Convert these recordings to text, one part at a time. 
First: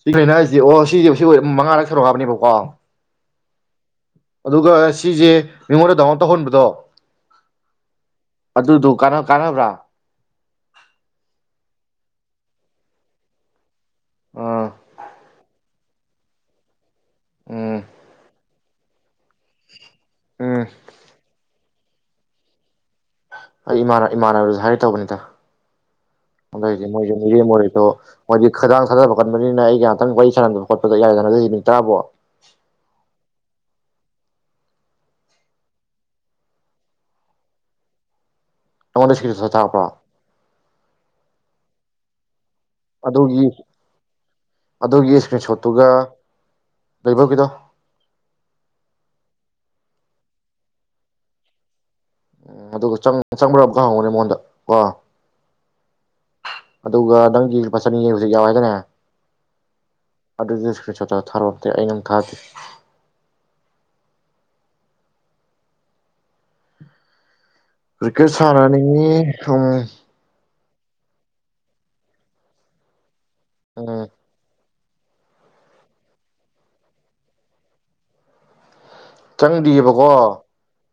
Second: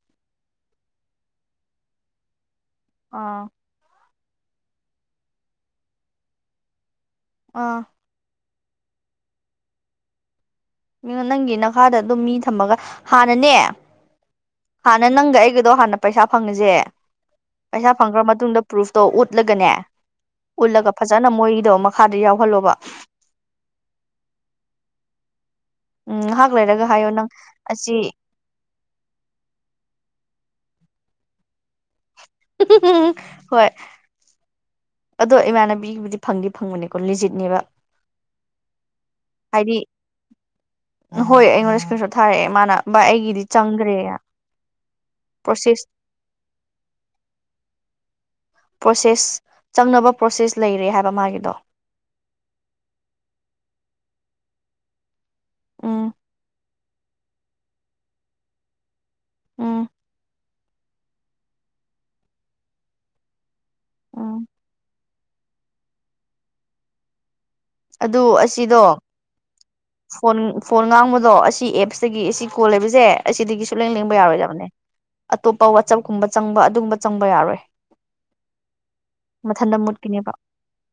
ꯁꯤ ꯀꯩꯅꯣ ꯍꯥꯏꯁꯤ ꯑꯣ ꯁꯤꯁꯦ ꯁꯤ ꯃꯉꯥꯔꯛ ꯊꯥꯔꯛꯑꯣꯕꯅꯦꯕꯀꯣ ꯑꯥ ꯑꯗꯨꯒ ꯁꯤꯁꯦ ꯃꯤꯉꯣꯟꯗ ꯗꯥꯎꯟꯥꯎꯟ ꯇꯧꯍꯟꯕꯗꯣ ꯑꯥ ꯑꯗꯨꯗꯨ ꯀꯅ ꯀꯥꯟꯅꯕ꯭ꯔꯥ ꯅꯪꯒꯤ ꯅꯈꯥꯗ ꯑꯗꯨꯝ ꯃꯤ ꯊꯝꯃꯒ ꯍꯥꯟꯅꯅꯦ ꯑ ꯍꯥꯟꯅ ꯅꯪꯒꯥ ꯑꯩꯒꯗꯣ ꯍꯅ ꯄꯩꯁꯥ ꯐꯪꯉꯁꯦ ꯎꯝ ꯄꯩꯁꯥ ꯐꯪꯈ꯭ꯔ ꯃꯇꯨꯡꯗ ꯄ꯭ꯔꯨꯐꯇꯧ ꯎꯠ ꯎꯠꯂꯒꯅꯦ ꯎꯝ ꯎꯠꯂꯒ ꯐꯖꯅ ꯃꯣꯏꯗꯣ ꯑꯃ ꯃꯈꯥꯗ ꯌꯥꯎꯍꯜꯂꯣꯕ ꯑꯩꯥꯟ ꯏꯃꯥꯟꯅꯅꯕꯔꯁꯨ ꯍꯥꯏꯔꯦ ꯇꯧꯕꯅꯤꯗ ꯎꯝ ꯉꯥꯏꯍꯥꯛ ꯑꯗꯩꯗꯤ ꯂꯩꯔꯒ ꯍꯥꯏꯌꯣ ꯃꯣꯏꯁꯨ ꯅꯪ ꯃꯤꯔꯦꯝ ꯑꫭꯏꯔꯤꯗꫭ ꯑꯁꯤ ꯃꯣꯏꯗꯤ ꯈꯗꯥꯡ ꯊꯥꯗꯕ ꯀꯟꯕꯅꯤꯅ ꯑꯩꯒ ꯉꯍꯥꯛꯇꯪ ꯋꯥꯔꯤ ꯁꯥꯟꯅꯗꯕ ꯈꯣꯠꯄꯗ ꯌꯥꯔꯗꯅꯗꯤꯃꯤ ꯇꯔꯥꯕꯣ ꯍꯣꯏ ꯑꯗꯣ ꯏꯃꯥꯟꯅꯕꯤꯒꯤꯕꯨꯗꯤ ꯐꯪꯗꯤ ꯐꯪꯕꯅꯦꯀꯣ ꯂꯤꯖꯤꯠꯅꯦꯕ ꯅꯪꯉꫭꯟꯗ ꯁꯀꯔꯤꯟꯁꫭꯠ ꯍꯥꯏꯗꯤ ꯊꯥꯔꯛꯄꯔꫭ ꯍꯣꯏ ꯑꯩꯉꯣꯟ ꯏꯁ꯭ꯀꯜꯁꯨ ꯊꯥꯔꯑꯦ ꯑꯗꯨꯒꯤ ꯑꯗꯨꯒꯤ ꯏꯁꯀ꯭ꯔꯤꯟ ꯄ꯭ꯔꯣꯁꯦꯁ ꯁꯣꯠꯇꯨꯒ ꯂꯩꯕꯧꯒꯤꯗꯣ ꯄ꯭ꯔꯣꯁꯦꯁ ꯆꯪꯅꯕ ꯄ꯭ꯔꯣꯁꯦꯁ ꯂꯩꯔꯦ ꯍꯥꯏꯕ ꯃꯥꯒꯤꯗꯣ ꯎꯝ ꯑꯗꯨꯒ ꯆꯪꯕ꯭ꯔꯥ ꯑꯃꯒ ꯍꯪꯉꯨꯅꯦ ꯃꯉꯣꯟꯗ ꯀꯣ ꯎꯝ ꯑꯗꯨꯒ ꯅꯪꯒꯤ ꯐꯠ ꯆꯟꯅꯤꯉ ꯍꯧꯖꯤꯛ ꯌꯥꯎ ꯍꯥꯏꯗꯅꯦ ꯎꯝ ꯑꯗꯨꯗ ꯊꯥꯔꯣꯝꯇꯦ ꯑꯩꯉꯝ ꯊꯥꯗꯦ ꯎ ꯑꯗꯨ ꯀ꯭ꯔꯤꯀꯦꯠ ꯑꯁꯤꯗꯣ ꯁꯅꯤ ꯊꯨꯝ ꯐꯣꯟ ꯐꯣꯟ ꯉꯥꯡꯕꯗꯣ ꯑꯁꯤ ꯑꯦꯞꯁꯇꯒꯤ ꯑꯁꯤ ꯀꯣꯜ ꯂꯩꯕꯁꯦ ꯑꯩ ꯑꯁꯤꯗꯒꯤꯁꯨ ꯂꯦꯡ ꯎꯝ ꯂꯦꯡꯕ ꯌꯥꯔꯣꯏꯗꯕꯅꯦ ꯑꯇꯣꯞꯄ ꯋꯥꯆꯞꯀꯨꯝꯕ ꯆꯪꯕ ꯑꯗꯨꯒꯨꯝꯕ ꯆꯪꯕ ꯌꯥꯔꯣꯏ ꯆꯪꯗ꯭ꯔꯤꯑꯕꯀꯣ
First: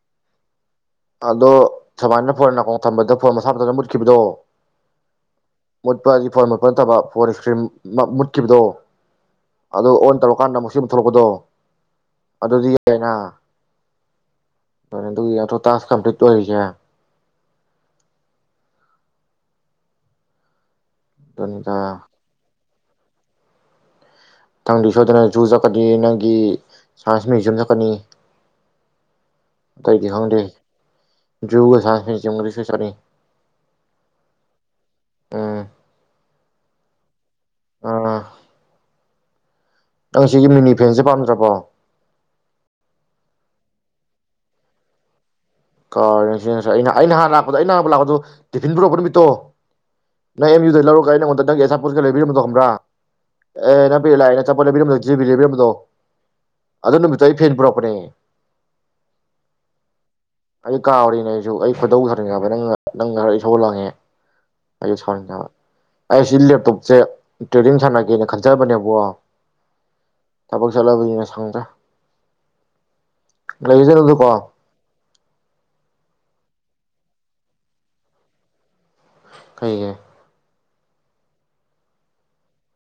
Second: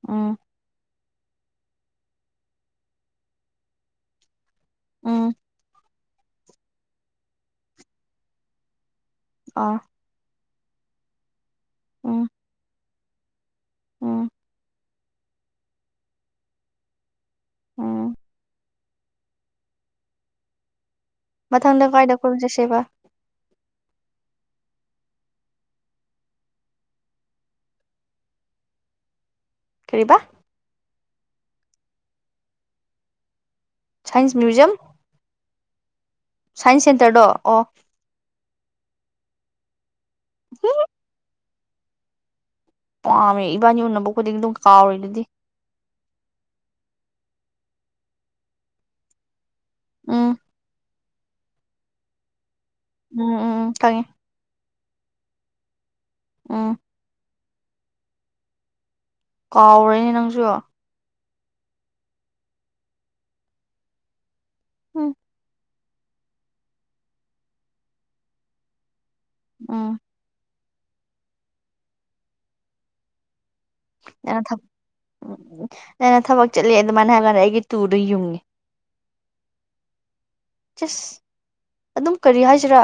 ꯎꯥ ꯑꯗꯣ ꯁꯨꯃꯥꯏꯅ ꯐꯣꯟ ꯅꯥꯀ ꯊꯝꯕꯗ ꯐꯣꯟ ꯃꯁꯥꯝꯇꯅ ꯃꯨꯠꯈꯤꯕꯗꯣ ꯑꯝ ꯃꯨꯠꯄ ꯔꯤꯐꯣꯟ ꯃꯨꯠꯄ ꯅꯠꯇꯕ ꯐꯣꯔꯁ ꯀ꯭ꯔꯤꯝ ꯃꯨꯠꯈꯤꯕꯗꯣ ꯑꯥ ꯑꯗꯨꯣ ꯑꯣꯟ ꯇꯧꯔꯀꯥꯟꯗ ꯨꯝ ꯊꯣꯛꯂꯛꯄꯗꯣ ꯎꯝ ꯑꯗꯨ ꯑꯗꯨꯗꯤ ꯆꯩꯅꯥ ꯎꯝ ꯐꯔꯦ ꯑꯗꯨ ꯌꯥ ꯇꯥꯁ ꯀꯝꯄꯂꯤꯠ ꯑꯣꯏꯔꯤꯁꯦ ꯑꯝ ꯑꯗꯨꯅꯤꯗ ꯃꯊꯪꯗ ꯀꯥꯏꯗ ꯈꯖꯦꯁꯦꯕ ꯅꯪꯗꯤ ꯁꯣꯏꯗꯅ ꯖꯨ ꯆꯠꯀꯅꯤ ꯅꯪꯒꯤ ꯁꯥꯏꯟꯁ ꯃ꯭ꯌꯨꯖꯤꯌꯝ ꯆꯠꯀꯅꯤ ꯇꯗꯤ ꯀꯔꯤꯕ ꯈꯪꯗꯦ ꯌꯨꯁꯗꯨꯁꯨ ꯁꯥꯔ ꯁꯥꯏꯟꯁ ꯃ꯭ꯌꯨꯖꯤꯌꯝ ꯁꯥꯏꯟꯁ ꯁꯦꯟꯇꯔꯗꯣ ꯑꯣ ꯑꯥ ꯅꯪ ꯁꯤꯒꯤ ꯃꯤꯅꯤ ꯐꯦꯟꯁꯦ ꯄꯥꯝꯗ꯭ꯔꯕꯣ ꯄꯥꯝꯃꯦ ꯏꯕꯥꯅꯤ ꯎꯅꯕ ꯈꯨꯗꯤꯡ ꯑꯗꯨꯝ ꯀꯥꯎꯔꯔꯤ ꯑꯗꯨꯗꯤ ꯀꯁꯤꯁ ꯑꯩꯅ ꯑꯩꯅ ꯍꯥꯟ ꯂꯥꯛꯄꯗ ꯑꯩꯅ ꯍꯍ ꯂꯥꯛꯄꯗꯣ ꯇꯤꯐꯤꯟ ꯄꯨꯔꯛꯄ ꯅꯨꯃꯤꯠꯇꯣ ꯎꯝ ꯅꯪ ꯑꯦꯝ ꯌꯨꯗꯩ ꯂꯧꯔꯒ ꯑꯩꯉꯗ ꯅꯪ ꯑꯦꯁꯥꯄꯠꯀꯒ ꯂꯩꯕꯤꯝꯣ ꯈꯪ꯭ꯔꯥ ꯎꯝ ꯎꯝ ꯎꯝ ꯑꯦꯩꯅ ꯈꯪꯉꯦ ꯄꯤ ꯂꯅꯦ ꯆꯄꯂꯦꯝ ꯖꯤ ꯕꯤ ꯂꯩꯦꯕꯤꯝꯕꯗꯣ ꯎꯝ ꯑꯗꯨꯗꯣ ꯅꯃꯤ ꯇꯥꯏ ꯐꯔ ꯭ꯔꯣꯄꯔꯦ ꯀꯥꯎꯔꯦꯅꯦ ꯅꯪ ꯑꯩ ꯀꯥ ꯑ ꯅ ꯑꯩ ꯐꯣꯏꯗꯧꯖꯔꯤꯉꯕ ꯅꯪ ꯅꯪ ꯈꯔ ꯏꯁꯧꯜ ꯂꯥꯡꯉꯦ ꯑꯩ ꯎꯝ ꯁꯔ ꯀꯕ ꯑꯩꯁꯤ ꯂꯦꯞꯇꯣꯞꯁꯦ ꯇ꯭ꯔꯦꯗꯤꯡ ꯁꯥꯟꯅꯒꯦꯅ ꯈꯟꯖꯕꯅꯦꯕꯣ ꯑ ꯊꯕꯛ ꯆꯠꯂꯕꯅꯤꯅ ꯁꯪꯗ꯭ꯔ ꯔꯍꯤꯗꯅꯗꯨꯀꯣ ꯑꯩꯅ ꯊꯕꯛ ꯆꯠꯂꯤꯦ ꯑꯗꯨꯃꯥꯏꯅ ꯍꯥꯏꯔꯀꯥꯟꯗ ꯑꯩꯒꯤ ꯇꯨꯔꯗ ꯌꯨꯡꯉꯦ ꯀꯩꯒ ꯆꯁ ꯑꯗꯨꯝ ꯀꯔꯤ ꯍꯥꯏꯁꯤꯔꯥ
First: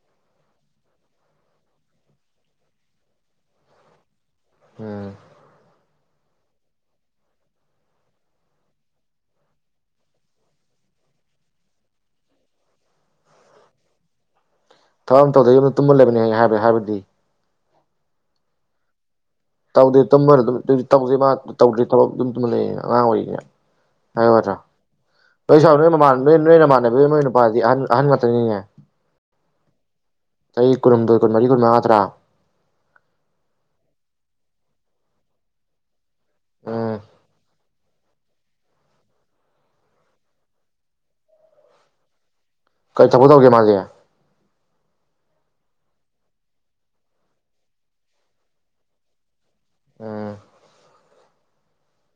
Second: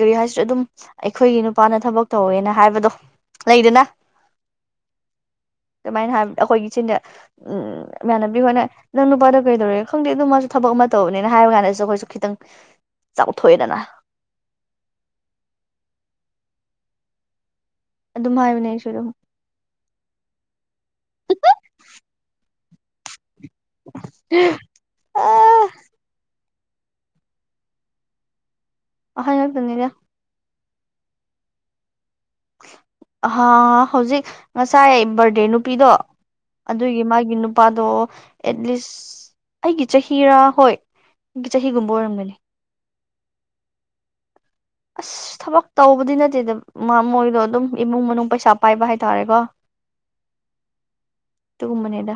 ꯀꯔꯤ ꯍꯥꯏꯁꯤꯔꯥ ꯑꯗꯨꯝ ꯑꯩꯈꯣꯏꯒꯤ ꯅꯨꯄꯥꯅ ꯊꯕꯛ ꯇꯧꯋꯦꯅ ꯍꯥꯏꯕꯗꯣ ꯂꯩꯗꯅ ꯎꯝ ꯀꯃꯥꯏꯅ ꯍꯥꯏ ꯑꯩꯈꯣꯏꯒꯤꯆꯤꯟꯗ ꯎ ꯏꯃꯥꯟꯅꯕꯤ ꯑꯩꯣꯏꯅ ꯅꯪ ꯅꯨꯄꯥꯗꯣ ꯀꯩꯗꯧꯔꯤ ꯈꯪꯗꯦ ꯑꯗꯨ ꯃꯥꯁꯨ ꯊꯕꯛ ꯑꯃ ꯇꯧꯕꯅꯤꯅ ꯍꯥꯏꯕ ꯀꯥꯟꯗꯁꯨ ꯑꯩꯈꯣꯏꯁꯨ ꯈꯤꯇꯪ ꯆꯥꯎꯊꯣꯛꯑꯦꯗꯅ ꯊꯕꯛ ꯑꯃꯗ ꯌꯨꯝꯗ ꯇꯨꯝꯃꯜꯂꯕꯅꯤ ꯍꯥꯏ ꯍꯥꯏꯕ ꯍꯥꯏꯕꯗꯤ ꯑꯗꯨꯝ ꯍꯥꯏꯕꯅꯦ ꯁꯔ ꯇꯝꯕꯔ ꯇꯧꯁꯦ ꯃꯥ ꯇꯧꯗ꯭ꯔꯦ ꯊꯂꯛ ꯑꯗꯨꯝꯗꯨꯝ ꯂꯩꯌꯦ ꯑꯉꯥꯡ ꯑꯣꯏꯔꯤꯌꯦ ꯍ꯭ꯔ ꯁꯥꯎꯅ ꯃꯃꯥꯟ ꯣꯏꯅꯃꯥꯟꯅꯕꯤ ꯃꯣꯏ ꯅꯨꯄꯥꯗꯤ ꯑꯍ ꯑꯍꯟ ꯉꯥꯛꯅꯤꯅꯦ [unintelligible] ꯆꯍꯤ ꯀꯨꯟꯍꯨꯝꯗꯣꯏ ꯀꯨꯟꯃꯔꯤ ꯀꯨꯟꯃꯉꯥꯗꯔꯥ ꯑꯍꯥ ꯍꯧꯖꯤꯛ ꯉꯁꯥꯏ ꯕꯔꯊꯗꯦ ꯅꯨꯄꯤꯗꯣ ꯎꯝ ꯑꯗꯨꯒꯤ ꯃꯥꯒꯤ ꯅꯨꯄꯥꯗꯣ ꯑꯦꯠꯂꯤꯁꯠ ꯑꯩꯒꯤ ꯆꯍꯤꯔꯥ ꯍꯣꯏ ꯆꯍꯤꯒꯨꯝꯕ ꯑꯣꯏꯔꯝꯒꯅꯤ ꯀꯔꯤ ꯊꯕꯛ ꯇꯧꯒꯦ ꯃꯥꯗꯤ ꯑꯁ ꯊꯕꯛ ꯇꯧꯕꯗꯤ ꯅꯠꯇꯦꯗ ꯃꯣꯏꯗꯣ ꯑꯗꯨꯝ ꯏꯃꯨꯡ ꯃꯅꯨꯡ ꯄꯩꯁꯥ ꯄꯥꯏꯕ ꯍꯥꯏꯇꯥꯔꯦꯀꯣ ꯑꯥ ꯑꯗꯨꯒꯨꯝꯕꯅꯦꯗ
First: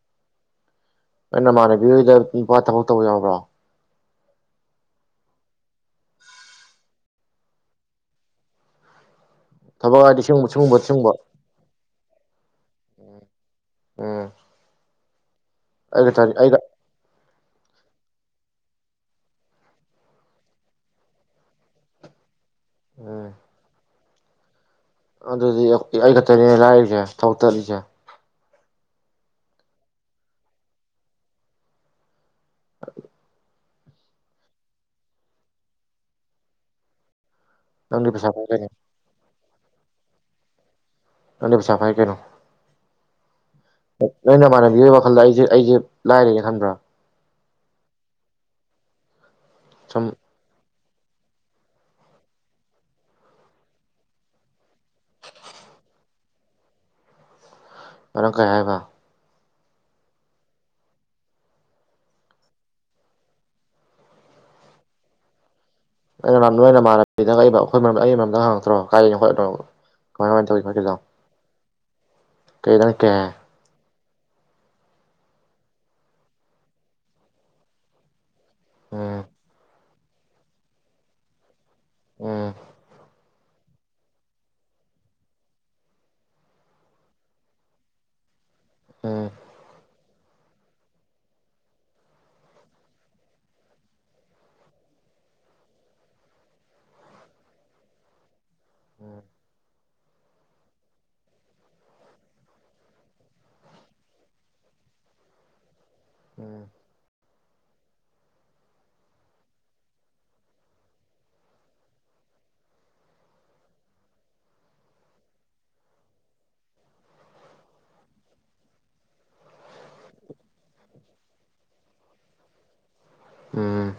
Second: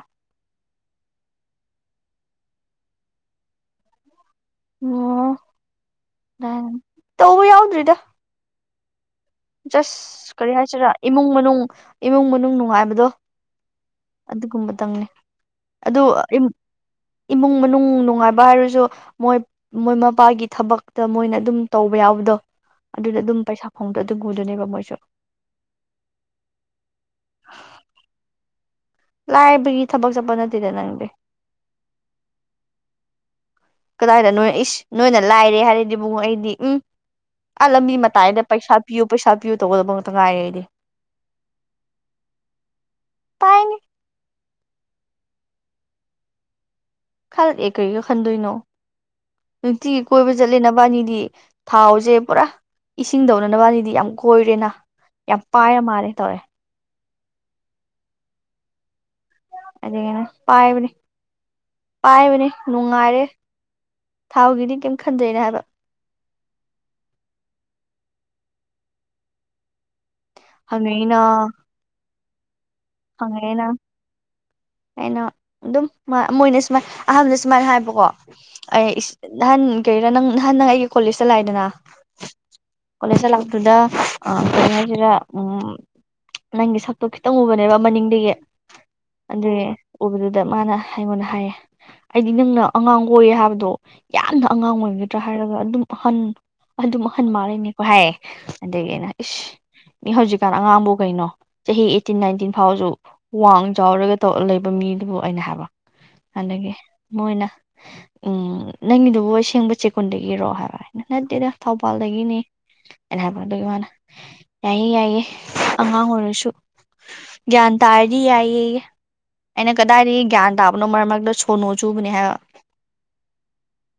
ꯅꯪ ꯅꯃꯥꯟꯅꯕꯤꯍꯣꯏꯗ ꯅꯨꯨꯄꯥ ꯊꯕꯛ ꯇꯧꯕ ꯌꯥꯎꯕ꯭ꯔꯣ ꯑꯝ ꯇꯧꯕ ꯌꯥꯎꯗ꯭ꯔꯤꯗ ꯊꯕꯛ ꯍꯥꯏꯗꯤ ꯖꯁꯠ ꯁꯤꯒꯨꯝꯕ ꯀꯔꯤ ꯁꯤꯒꯨꯝꯕ ꯍꯥꯏꯁꯤꯔꯥ ꯁꯤꯒꯨꯝꯕ ꯏꯃꯨꯡ ꯃꯅꯨꯡ ꯏꯃꯨꯡ ꯃꯅꯨꯡ ꯅꯨꯡꯉꯥꯏꯕꯗꯣ ꯎꯝ ꯑꯗꯨꯒꯨꯝꯕꯗꯪꯅꯦ ꯑꯩ ꯑꯗꯨ ꯈꯛꯇꯅꯤ ꯑꯩꯒ ꯏꯃꯨꯡ ꯃꯅꯨꯡ ꯅꯨꯡ ꯅꯨꯡꯉꯥꯏꯕ ꯍꯥꯏꯔꯁꯨ ꯃꯣꯏ ꯃꯣꯏ ꯃꯄꯥꯒꯤ ꯊꯕꯛꯇ ꯃꯣꯏꯅ ꯑꯗꯨꯝ ꯇꯧꯕ ꯌꯥꯎꯕꯗꯣ ꯑꯗꯨꯗ ꯎꯝ ꯑꯗꯨꯝ ꯄꯩꯁꯥ ꯐꯪꯕ ꯑꯗꯨ [unintelligible] ꯃꯣꯏ ꯑꯗꯨꯗꯤ ꯑꯩ ꯈꯛꯇꯅꯤꯅꯦ ꯂꯥꯏꯔꯔꯤꯁꯦ ꯊꯕꯛ ꯆꯠꯂꯤꯁꯦ ꯂꯥꯏꯔꯕꯒꯤ ꯊꯕꯛ ꯆꯠꯄ ꯅꯠꯇꯦꯗ ꯅꯪꯗꯤ [unintelligible] ꯀꯗꯥꯏꯗꯅꯣ ꯅꯣꯏ ꯏꯁ ꯅꯣꯏꯅ ꯂꯥꯏꯔꯩ ꯍꯥꯏꯔꯗꯤ ꯏꯕꯨꯡꯉꯣ ꯑꯩꯗꯤ ꯑꯝ ꯑꯥ ꯂꯝꯕꯤ ꯅꯪꯗꯤ ꯄꯥꯏ ꯃꯇꯥꯏꯗ ꯀꯩꯅꯣ ꯄꯩꯁꯥ ꯄꯤꯌꯨ ꯄꯩꯁꯥ ꯄꯤꯌꯨ ꯇꯧꯒꯗꯕꯉꯛꯇ ꯉꯥꯏꯔꯦ ꯑꯩꯗꯤ ꯅꯪꯗꯤ ꯄꯩꯁꯥꯄꯥꯏ ꯀꯩꯅꯣ ꯄꯥꯏꯅꯤ ꯅꯣꯏ ꯅꯃꯥꯟꯅꯕꯤ [unintelligible] ꯋꯥꯈꯜꯗ ꯑꯩꯁꯦ ꯑꯩꯁꯦ ꯂꯥꯏꯔꯩꯅ ꯈꯟꯕ꯭ꯔꯥ ꯈꯟꯗꯦ ꯀꯔꯤꯒꯤ ꯈꯟꯗꯣꯏꯅꯣ ꯅꯨꯡꯇꯤꯒꯤ ꯁꯨꯝ ꯀꯣꯏꯕ ꯆꯠꯂꯤꯅ ꯅꯕꯅꯤꯗꯤ ꯊꯥꯎꯁꯦ ꯄꯨꯔꯥ ꯏꯁꯤꯡ ꯗꯧꯅ ꯅꯕꯅꯤꯗꯤ ꯌꯥꯝ ꯀꯣꯏꯔꯦꯅ ꯌꯥꯝ ꯄꯥꯏꯔ ꯃꯥꯜꯂꯦ ꯇꯧꯔꯦ [unintelligible] ꯀꯩ ꯍꯥꯏꯕ ꯑꯗꯨꯒꯤꯅꯤ ꯄꯥꯏꯕꯅꯦ ꯄꯥꯏꯕꯅꯦ ꯅꯨꯡꯉꯥꯏꯔꯦ ꯊꯥꯎꯒꯤꯗꯤ ꯀꯦꯝ ꯈꯟꯗꯦꯅ ꯍꯥꯏꯕ ꯑꯩꯅ ꯅꯣꯏ ꯅꯃꯥꯟꯅꯕꯤꯗ ꯑꯩꯈꯣꯏ ꯑꯩꯒꯤ ꯃꯔꯝꯗ ꯍꯪꯉꯛꯇ꯭ꯔꯣ ꯀꯥꯏꯗꯩꯩꯅꯣ ꯈꯣꯠꯇꯩꯅꯣ ꯍꯪꯉꯛꯏꯅ ꯀꯩꯗ ꯀꯩ ꯍꯥꯏ ꯍꯪꯉꯛꯏꯅ ꯑꯩꯅ ꯑꯗꯨꯝ ꯃꯣꯏꯅ ꯁꯨꯃꯥꯏꯅ ꯑꯍꯥꯟꯕꯗ ꯁꯨꯃꯥꯏꯅ ꯍꯥꯏꯕꯀꯣ ꯑꯩ ꯎꯝ ꯅꯥꯍꯟ ꯀꯩꯩꯔꯥ ꯅꯪ ꯅꯍꯟ ꯅꯪ ꯑꯩꯒꯤ ꯀꯣꯂꯦꯖꯇ ꯂꯥꯛꯏꯗꯅ ꯎꯝ ꯀꯣꯂꯦꯖꯇ ꯂꯥꯛ ꯑꯗꯨꯗ ꯀꯩꯅꯣ ꯍꯥꯏꯁꯤꯗ ꯎ ꯅꯪꯒꯤ ꯁꯛꯇꯣ ꯈꯤꯇꯪ ꯎꯕꯅꯦꯕ ꯝꯕ ꯅꯤꯡꯗꯒꯦ ꯎꯝ ꯑꯗꯨꯗꯦ ꯎꯕꯗꯨꯗ ꯃꯥꯅ ꯑꯩꯉꯣꯟꯗ ꯍꯥꯏꯌꯦ ꯑꯩꯗꯤ ꯅꯪꯅ ꯑꯉꯥꯡ ꯑꯣꯏꯌꯦ ꯍꯥꯏꯕꯗꯣ ꯌꯥꯝꯅ ꯑꯉꯥꯡ ꯑꯣꯏꯒꯗ꯭ꯔꯥ ꯍꯥꯏꯔꯒ ꯑꯗꯨꯝ ꯑꯍꯟ ꯑꯗꯨꯝ ꯑꯍꯟ ꯃꯥꯜꯂꯤꯅꯤꯀꯣ ꯍꯥꯏꯌꯦ ꯅꯒꯦꯅ ꯎꯝ ꯏ ꯃꯤ ꯍꯧꯖꯤꯛꯀꯥꯟ ꯑꯉꯥꯡꯕꯨ ꯀꯩꯅꯣ ꯆꯍꯤ ꯑꯩꯇꯤꯟ ꯅꯥꯏꯟꯇꯤꯟ ꯐꯥꯎꯁꯨ ꯋꯥꯡ ꯆꯥꯎꯔꯒꯧ ꯂꯩꯕ ꯃꯤꯗꯨꯕꯨ ꯑꯩꯅ ꯍꯥꯏꯕ ꯎꯝ ꯑꯗꯒꯤ ꯃꯣꯏꯅ ꯎꯝ ꯅꯪꯒꯤꯗꯨꯕꯨ ꯑꯁꯦꯡꯕ ꯆꯦꯛꯀꯨꯟꯗꯒꯤꯔꯣ ꯍꯥꯏꯕ ꯍꯥꯏ ꯅꯠꯇꯦꯗ ꯊꯧꯕꯥꯜꯗꯒꯤꯅꯤ ꯑꯩꯅ ꯍꯥꯏꯕ ꯑꯗꯨꯒꯤ ꯃꯥꯅ ꯌꯥꯏꯌꯦꯦ ꯌꯥꯏꯌꯦꯦ ꯑꯉꯥꯡ ꯑꯣꯏꯔꯁꯨ ꯒ꯭ꯌꯥꯟ ꯇꯥꯔꯗꯤ ꯌꯥꯏꯌꯦ ꯑꯩꯅ ꯀꯗꯥꯏꯗꯒꯤ ꯒ꯭ꯌꯥꯟ ꯇꯥꯕꯅꯣ ꯃꯔꯛ ꯃꯔꯛꯇ ꯁꯣꯟꯅꯨ ꯆꯨꯕꯅꯦ ꯍꯥꯏꯕ ꯎꯝ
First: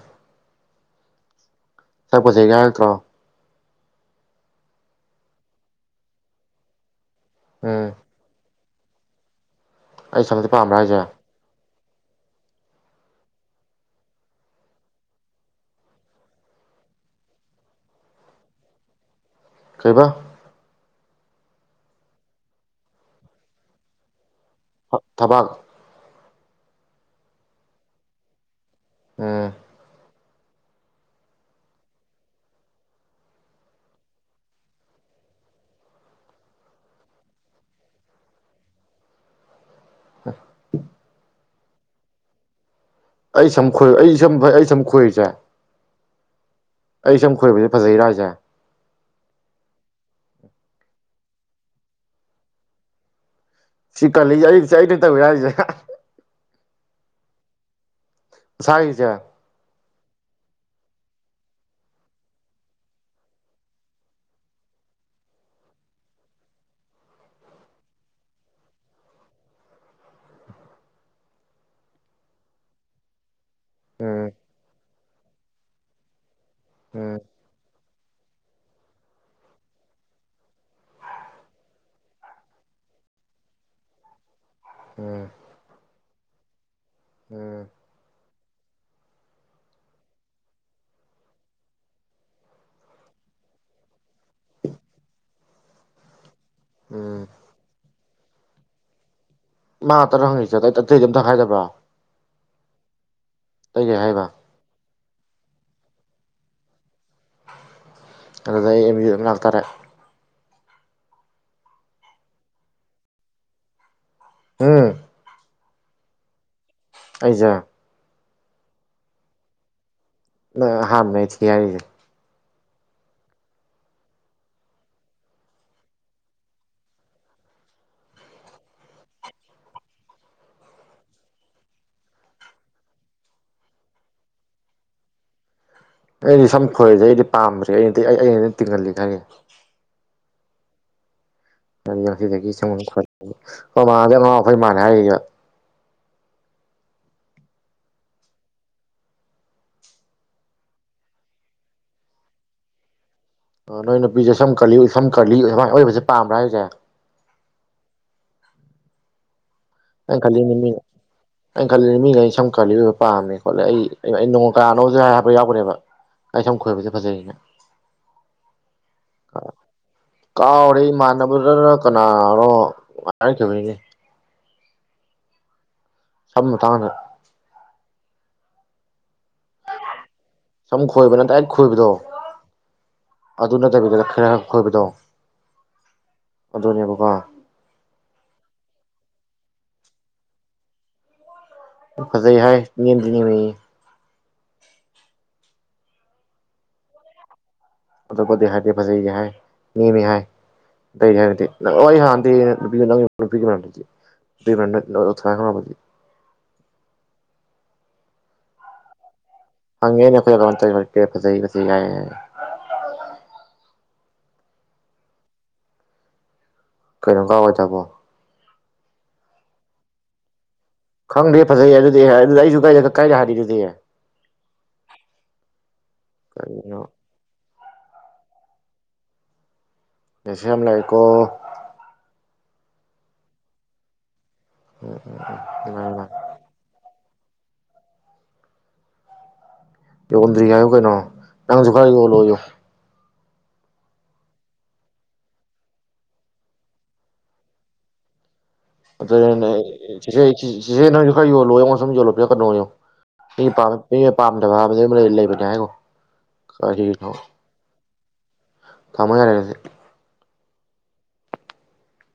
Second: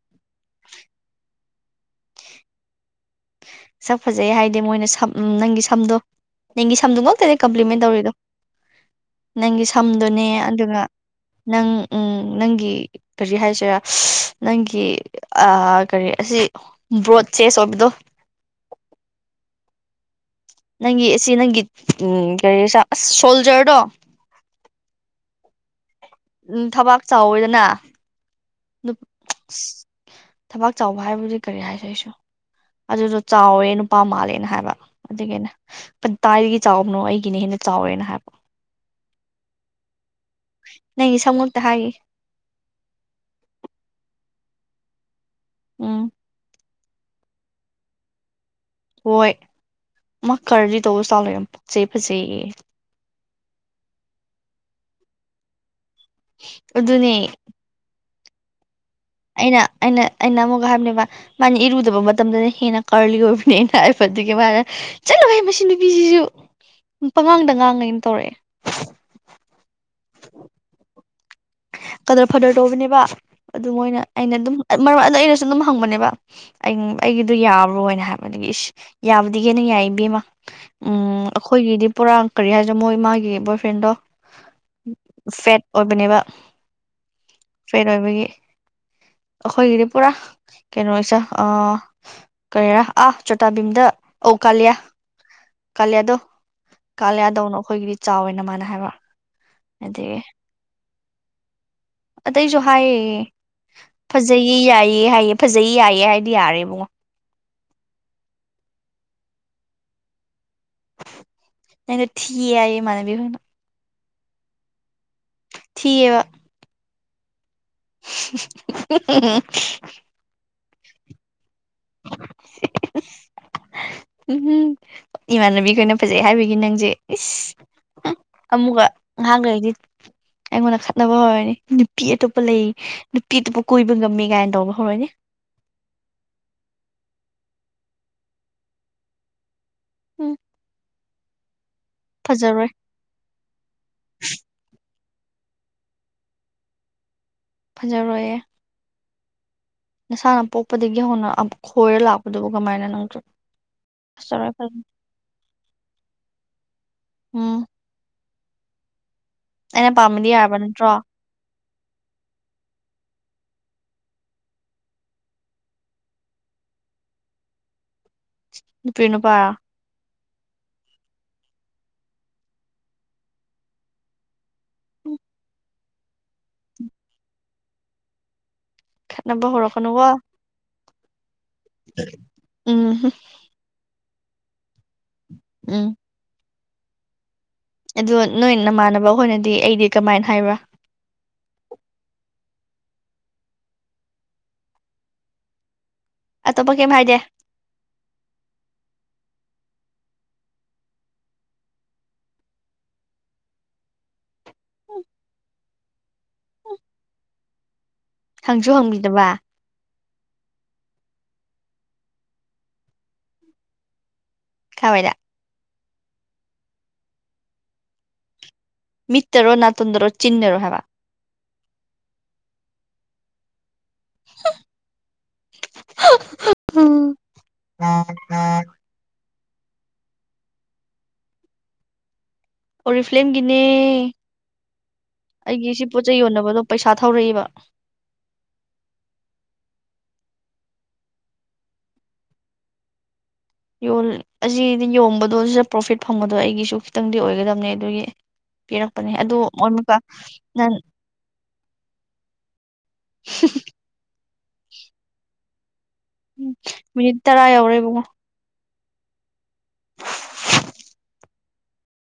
ꯆꯀꯁ ꯍꯒꯠꯇ꯭ꯔꯣ ꯁꯛ ꯐꯖꯩ ꯍꯥꯏꯗꯤ ꯃꯣꯏꯅ ꯁꯝ ꯅꯪꯒꯤ ꯁꯝꯗꯣ ꯅꯪꯒꯤ ꯁꯝꯗꯨꯣꯃꯛ ꯦ ꯎꯝ ꯀꯞꯂꯤꯃꯤꯦꯟꯗꯧꯔꯤꯗꯣ ꯅꯪ ꯑꯩ ꯊꯝꯗꯨꯣꯅꯦ ꯁꯝꯁꯦ ꯄꯥꯝꯕ꯭ꯔꯥ ꯑꯗꯨꯒ ꯍꯥꯏꯁꯦ ꯅꯪ ꯎꯝ ꯅꯪꯒꯤ ꯀꯔꯤ ꯍꯥꯏꯁꯤꯔꯥ ꯅꯪꯒꯤ ꯀꯔꯤ ꯑꯁꯤ ꯕ꯭ꯔꯣꯗ ꯆꯦꯁ ꯑꯣꯏꯕꯗꯣ ꯀꯩꯕ ꯅꯪꯒꯤ ꯑꯁꯤ ꯅꯪꯒꯤ ꯎꯝ ꯀꯔꯤ ꯑꯁ ꯁꯣꯜꯖꯔꯗꯣ ꯊꯕꯥꯡ ꯎꯝ ꯊꯕꯥꯛ ꯆꯥꯎꯋꯦꯗꯅ ꯅꯨꯄ ꯎꯝ ꯎꯁ [inaudible] ꯊꯕꯥꯛ ꯆꯥꯎꯕ ꯍꯥꯏꯕꯗꯤ ꯀꯔꯤ ꯍꯥꯏꯁꯦ ꯑꯩꯁꯨ ꯑꯗꯨꯗꯣ ꯆꯥꯎꯋꯦ ꯅꯨꯄꯥ ꯃꯥꯜꯂꯦꯅ ꯍꯥꯏꯕ ꯑꯗꯨꯒꯤꯅꯦ ꯀ ꯀꯥꯏꯗꯒꯤ ꯆꯥꯎꯕꯅꯣ ꯑꯩꯒꯤꯅ ꯍꯦꯟꯅ ꯆꯥꯎꯋꯦꯅ ꯍꯥꯏꯕ ꯅꯪ ꯁꯃ ꯊꯥꯏ ꯑꯩ ꯁꯝ ꯈꯣꯏ ꯑꯩ ꯁꯝ ꯐꯩ ꯑꯩ ꯁꯝ ꯈꯣꯏꯔꯤꯁꯦ ꯎꯝ ꯑꯩ ꯁꯝ ꯈꯣꯏꯕꯁꯦ ꯐꯖꯩꯔꯥꯁꯦ ꯍꯣꯏ ꯃꯥ ꯈꯔꯗꯤ ꯇꯧꯕ ꯆꯥꯜꯂ ꯌꯥꯝ ꯄꯛꯆꯩ ꯐꯖꯩꯌꯦ ꯁꯤꯀꯔꯂꯤꯖ ꯆꯥꯏꯅꯤ ꯇꯧ ꯌꯥꯏꯖꯦ ꯑꯗꯨꯅꯦ ꯁꯥꯏ ꯑꯩꯅ ꯑꯩꯅ ꯑꯩꯅ ꯑꯃꯨꯛꯒ ꯍꯥꯏꯕꯅꯦ ꯃꯥꯅ ꯏꯔꯨꯗꯕ ꯃꯇꯝꯗꯅ ꯍꯦꯟꯅ ꯀꯥꯔꯂꯤ ꯑꯣꯏꯕꯅꯦꯅ ꯍꯥꯏꯕ ꯑꯥꯗꯒꯦ ꯃꯥꯅ ꯆꯠꯂꯨ ꯍꯥꯏ ꯃꯁꯤ ꯅꯨꯄꯤꯁꯤꯁꯨ ꯄꯉꯥꯡꯗ ꯉꯥꯡꯉꯩꯅ ꯇꯧꯔꯛꯑꯦ ꯀꯗ꯭ꯔ ꯐꯗ꯭ꯔ ꯇꯧꯕꯅꯦꯕ ꯑꯗꯨ ꯃꯣꯏꯅ ꯎꯝ ꯑꯩꯅ ꯑꯗꯨꯝ ꯃꯔꯝ ꯑꯗꯨꯗꯣ ꯑꯩꯅꯁꯨ ꯑꯗꯨꯝ ꯍꯪꯕꯅꯦꯕ ꯑꯩ ꯎꯝ ꯑꯩꯒꯤꯗꯣ ꯌꯥꯕ꯭ꯔꯣꯅ ꯍꯥꯏꯕ ꯑꯗꯒꯤ ꯏꯁ ꯌꯥꯕꯗꯒꯤꯦꯟꯅ ꯌꯥꯏ ꯏꯕꯃ ꯎ ꯑꯩꯈꯣꯏꯒꯤꯗꯤ ꯄꯨꯣꯔꯥ ꯀꯔꯤ ꯍꯥꯏꯔ ꯃꯣꯏ ꯃꯥꯒꯤ ꯕꯣꯏꯐ꯭ꯔꯦꯟꯗꯣ ꯎꯝ ꯐꯦꯠ ꯑꯣꯏꯕꯅꯦꯕ ꯎꯝ ꯐꯦꯠ ꯑꯣꯏꯕꯒꯤ ꯑꯩꯈꯣꯏꯒꯤꯗꯤ ꯄꯨꯔꯥ ꯀꯩꯅꯣꯁꯦ ꯑ ꯀꯔꯤꯔꯥ ꯑꯥ ꯆꯣꯇꯥꯕꯤꯝꯗ ꯑꯧ ꯀꯥꯂꯤꯌꯥ ꯀꯥꯂꯤꯌꯥꯗꯣ ꯎꯝ ꯀꯥꯂꯤꯌꯥꯗꯧꯅꯣ ꯑꯩꯈꯣꯏꯒꯤꯗꯤ ꯆꯥꯎꯋꯦ ꯅ ꯃꯥꯅ ꯍꯥꯏꯕ ꯃꯥ ꯉꯥꯛ ꯑꯗꯒꯤ ꯇꯔ ꯍꯪꯉꯁꯦ ꯑꯇꯩ ꯑꯇꯩꯗꯤ ꯑꯝꯇꯈꯥꯏꯗꯕ꯭ꯔꯣ [unintelligible] ꯍꯥꯏꯌꯦ ꯐꯖꯩꯌꯦ ꯌꯥꯏꯌꯦ ꯍꯥꯏꯌꯦ꯫ ꯐꯖꯩ ꯌꯥꯏꯌꯦ ꯍꯥꯏꯗꯤ ꯌꯥꯔꯦ ꯏꯕꯨꯡꯉꯣ꯫ ꯑꯗꯨꯗ ꯑꯩ ꯑꯦꯝ ꯌꯨ ꯑꯗꯨꯝ ꯂꯥꯛꯇꯥꯔꯦ꯫ ꯅꯥꯪꯗꯣ ꯊꯤ ꯍꯥꯌꯦ ꯏꯃꯥꯅꯥꯕꯤ [unintelligible] ꯊꯤ ꯑꯕ꯫ ꯑꯩꯖ? [unintelligible] ꯅꯪꯅ ꯑꯍꯥꯟꯕꯅꯤ ꯑꯩ ꯊꯤ ꯍꯥꯏꯔꯤꯖꯦ꯫ ꯎꯝ ꯏꯃꯥꯟꯅꯕꯤꯈꯣꯏꯅ ꯐꯖꯩ ꯍꯥꯏꯕꯒꯤ ꯅꯪꯁꯦ ꯏꯁ ꯑꯃꯨꯛꯀ ꯑꯍꯥꯟꯈꯩꯗꯤ ꯑꯩꯉꯣꯟꯗ ꯈꯠꯅꯕ ꯍꯧꯔꯣꯏꯅꯦ ꯅꯨꯄꯤ ꯑꯇꯣꯞꯄ ꯂꯩ ꯅꯨꯄꯤ ꯑꯇꯣꯞꯄ ꯀꯣꯏꯕ ꯉꯝꯃꯤ ꯀꯥꯏꯅ ꯇꯧꯕ ꯍꯧꯔꯣꯏꯅꯤ ꯫ ꯑꯩꯗꯤ ꯁꯝ ꯈꯣꯏꯁꯦ ꯑꯩꯗꯤ ꯄꯥꯝꯗ꯭ꯔꯦ ꯑꯩꯅꯗꯤ ꯑꯩ ꯑꯩꯅ ꯑꯗꯨꯝ ꯇꯤꯡꯍꯜꯂꯤ ꯫ ꯎꯝ꯫ ꯉꯁꯤꯗꯒꯤ ꯐꯖꯔꯣꯏ ꯁꯝ ꯈꯣꯏꯍꯟ ꯑꯩꯈꯣꯏ ꯃꯅꯥ ꯑꯉꯥꯑꯣ ꯑꯐꯩ ꯃꯥꯜꯂꯤ ꯍꯥꯏꯔꯤꯕ꯫ ꯐꯖꯔꯣꯏꯌꯦ꯫ ꯅꯁꯥꯅ ꯄꯣꯛꯄꯗꯒꯤ ꯍꯧꯅ ꯈꯣꯏꯔ ꯂꯥꯛꯄꯗꯨꯕꯨ ꯀꯃꯥꯏꯅ ꯅꯪꯖꯨ꯫ ꯅꯣꯏ ꯅꯨꯄꯤꯁꯦ ꯁꯝ ꯀꯂꯤ ꯁꯝ ꯀꯜꯂꯤ ꯁꯃꯥꯏꯅ ꯑꯣꯏꯕꯁꯦ ꯄꯥꯝꯕ꯭ꯔꯥ ꯍꯥꯏꯁꯦ? ꯎꯝ ꯑꯩꯅ ꯄꯥꯝꯕꯗꯤ ꯑꯪꯈꯜꯂꯤꯅꯤ ꯌꯥꯔꯕ ꯃꯤ ꯅꯠꯇ꯭ꯔꯣ ꯑꯪꯈꯜꯂꯤꯅꯤ ꯃꯤ ꯂꯣꯏꯅꯥ ꯁꯝ ꯀꯥꯔꯜꯂꯤ ꯑꯣꯏꯕ ꯄꯥꯝꯃꯦ ꯁꯤꯅꯤ꯫ ꯍꯣꯠꯂꯦ ꯑꯩ ꯅꯣꯡ ꯀꯥꯅꯣꯁꯨ ꯍꯥꯏꯔꯛꯄ ꯌꯥꯎꯈꯅꯦꯕ ꯑꯩ ꯁꯝ ꯈꯣꯏꯕꯁꯦ ꯐꯖꯩꯅ꯫ ꯅꯨꯄꯤꯔꯥ ꯅꯨꯄꯔꯥ? ꯀꯥꯎꯔꯦ ꯏꯃꯥꯟꯅꯕꯗꯅ ꯀꯅꯥꯅꯅꯣ ꯍꯥꯏꯔꯛꯈꯤꯕꯅꯦ꯫ ꯁꯝ ꯃꯇꯥꯡꯗ꯫ ꯈꯠꯅꯕ ꯍꯧꯔꯛꯀꯅꯨ ꯀꯣ꯫ ꯁꯝ ꯈꯣꯏꯕꯅꯥ ꯗꯥ ꯈꯣꯏꯕꯗꯣ ꯎꯝ ꯑꯗꯨ ꯅꯠꯇꯕꯤꯗ ꯈꯔ ꯈꯣꯏꯕꯗꯣ ꯎꯝ ꯑꯗꯨꯅꯦꯕꯀꯣ ꯑꯗ ꯅꯣꯏ ꯅꯃꯥꯟꯅꯕ ꯈꯣꯏꯅꯗꯤ ꯑꯩꯖꯦ ꯀꯃꯥꯏꯅ ꯍꯥꯏꯕ꯭ꯔꯥ ꯐꯖꯩ ꯍꯥꯏ ꯅꯦꯝꯗꯤꯅꯦꯝꯃꯤꯌꯦ ꯑꯇꯣꯞꯄ ꯀꯩꯝ ꯍꯥꯏꯗꯦ ꯑꯇꯣꯞꯄ ꯍꯥꯏꯗꯤ ꯐꯖꯩꯒ ꯍꯥꯏ ꯅꯦꯝꯃꯤ ꯍꯥꯏ ꯑ ꯍꯥꯏꯦ ꯅꯪ ꯑꯩ ꯍꯥꯟꯅꯗꯤ [unintelligible] ꯍꯪꯁꯨ ꯍꯪꯕꯤꯗꯕ [unintelligible] ꯀꯑꯋꯥꯏꯗ ꯀꯩꯅꯣꯝ ꯀꯑꯋꯥꯏ ꯗꯕꯣ ꯃꯤꯠꯇꯔꯣ ꯅꯥꯇꯣꯟꯗꯔꯣ ꯆꯤꯟꯗꯔꯣ ꯍꯥꯏꯕꯥ ꯈꯪꯗꯦ ꯐꯖꯩ ꯑꯗꯨꯗꯤ ꯑꯗꯨꯗꯤ ꯑꯩꯁꯨꯥꯏꯗ ꯀꯥꯏꯗ ꯍꯥꯏꯔꯤꯗꯨꯗꯤ ꯀꯔꯤꯅꯣ [inaudible] ꯃꯦꯁꯦꯖ ꯌꯥꯝ ꯂꯥꯛꯏꯀꯣ ꯑꯣꯔꯤꯐ꯭꯭ꯂꯝ ꯒꯤꯅꯦ ꯑꯩꯒꯤꯁꯤ ꯄꯣꯠꯆꯩ ꯌꯣꯟꯅꯕꯗꯣ ꯄꯩꯁꯥ ꯊꯧꯔꯛꯏꯕ ꯌꯣꯟꯗꯔꯤ ꯍꯥꯏꯎ ꯀꯩꯅꯣ ꯅꯪꯖꯨ ꯈꯔꯥ ꯌꯣꯜꯂꯣꯌꯣ ꯌꯣꯜꯂꯤ ꯑꯁꯤꯗꯤ ꯌꯣꯟꯕꯗꯣ ꯁꯤꯗ ꯄ꯭ꯔꯣꯐꯤꯠ ꯐꯪꯕꯗ ꯑꯩꯒꯤꯁꯨ ꯈꯤꯇꯪꯗꯤ ꯑꯣꯏꯒꯗꯕꯅꯦ ꯑꯗꯨꯒꯤ ꯄꯤꯔꯛꯄꯅꯦ ꯑꯗꯨ ꯑꯗꯨꯅꯤꯅꯦ ꯑꯣꯏꯃꯨꯀ ꯆꯦꯆꯦ ꯅꯪ ꯆꯤꯆꯦ ꯅꯣꯏꯖꯨ ꯈꯔ ꯌꯣꯜꯂꯣꯌꯣ ꯑꯩꯡꯉꯣꯟ ꯁꯨꯝ ꯌꯣꯜꯂꯣ ꯄꯤꯔꯛꯀꯅꯣ ꯌꯣ ꯃꯤ ꯄꯥꯝ ꯄꯥꯝꯗꯕ ꯍꯥꯏꯕꯖꯦ ꯂꯩꯕꯅꯦ ꯍꯥꯏꯒꯣ ꯎꯝ ꯀꯔꯤꯅꯣ ꯃꯤꯅꯤꯠ ꯇꯔꯥ ꯌꯥꯎꯔꯦ ꯏꯕꯨꯡꯉꯣ ꯊꯝꯃꯣ ꯌꯥꯔꯦ ꯑꯗꯨꯗꯤ [inaudible]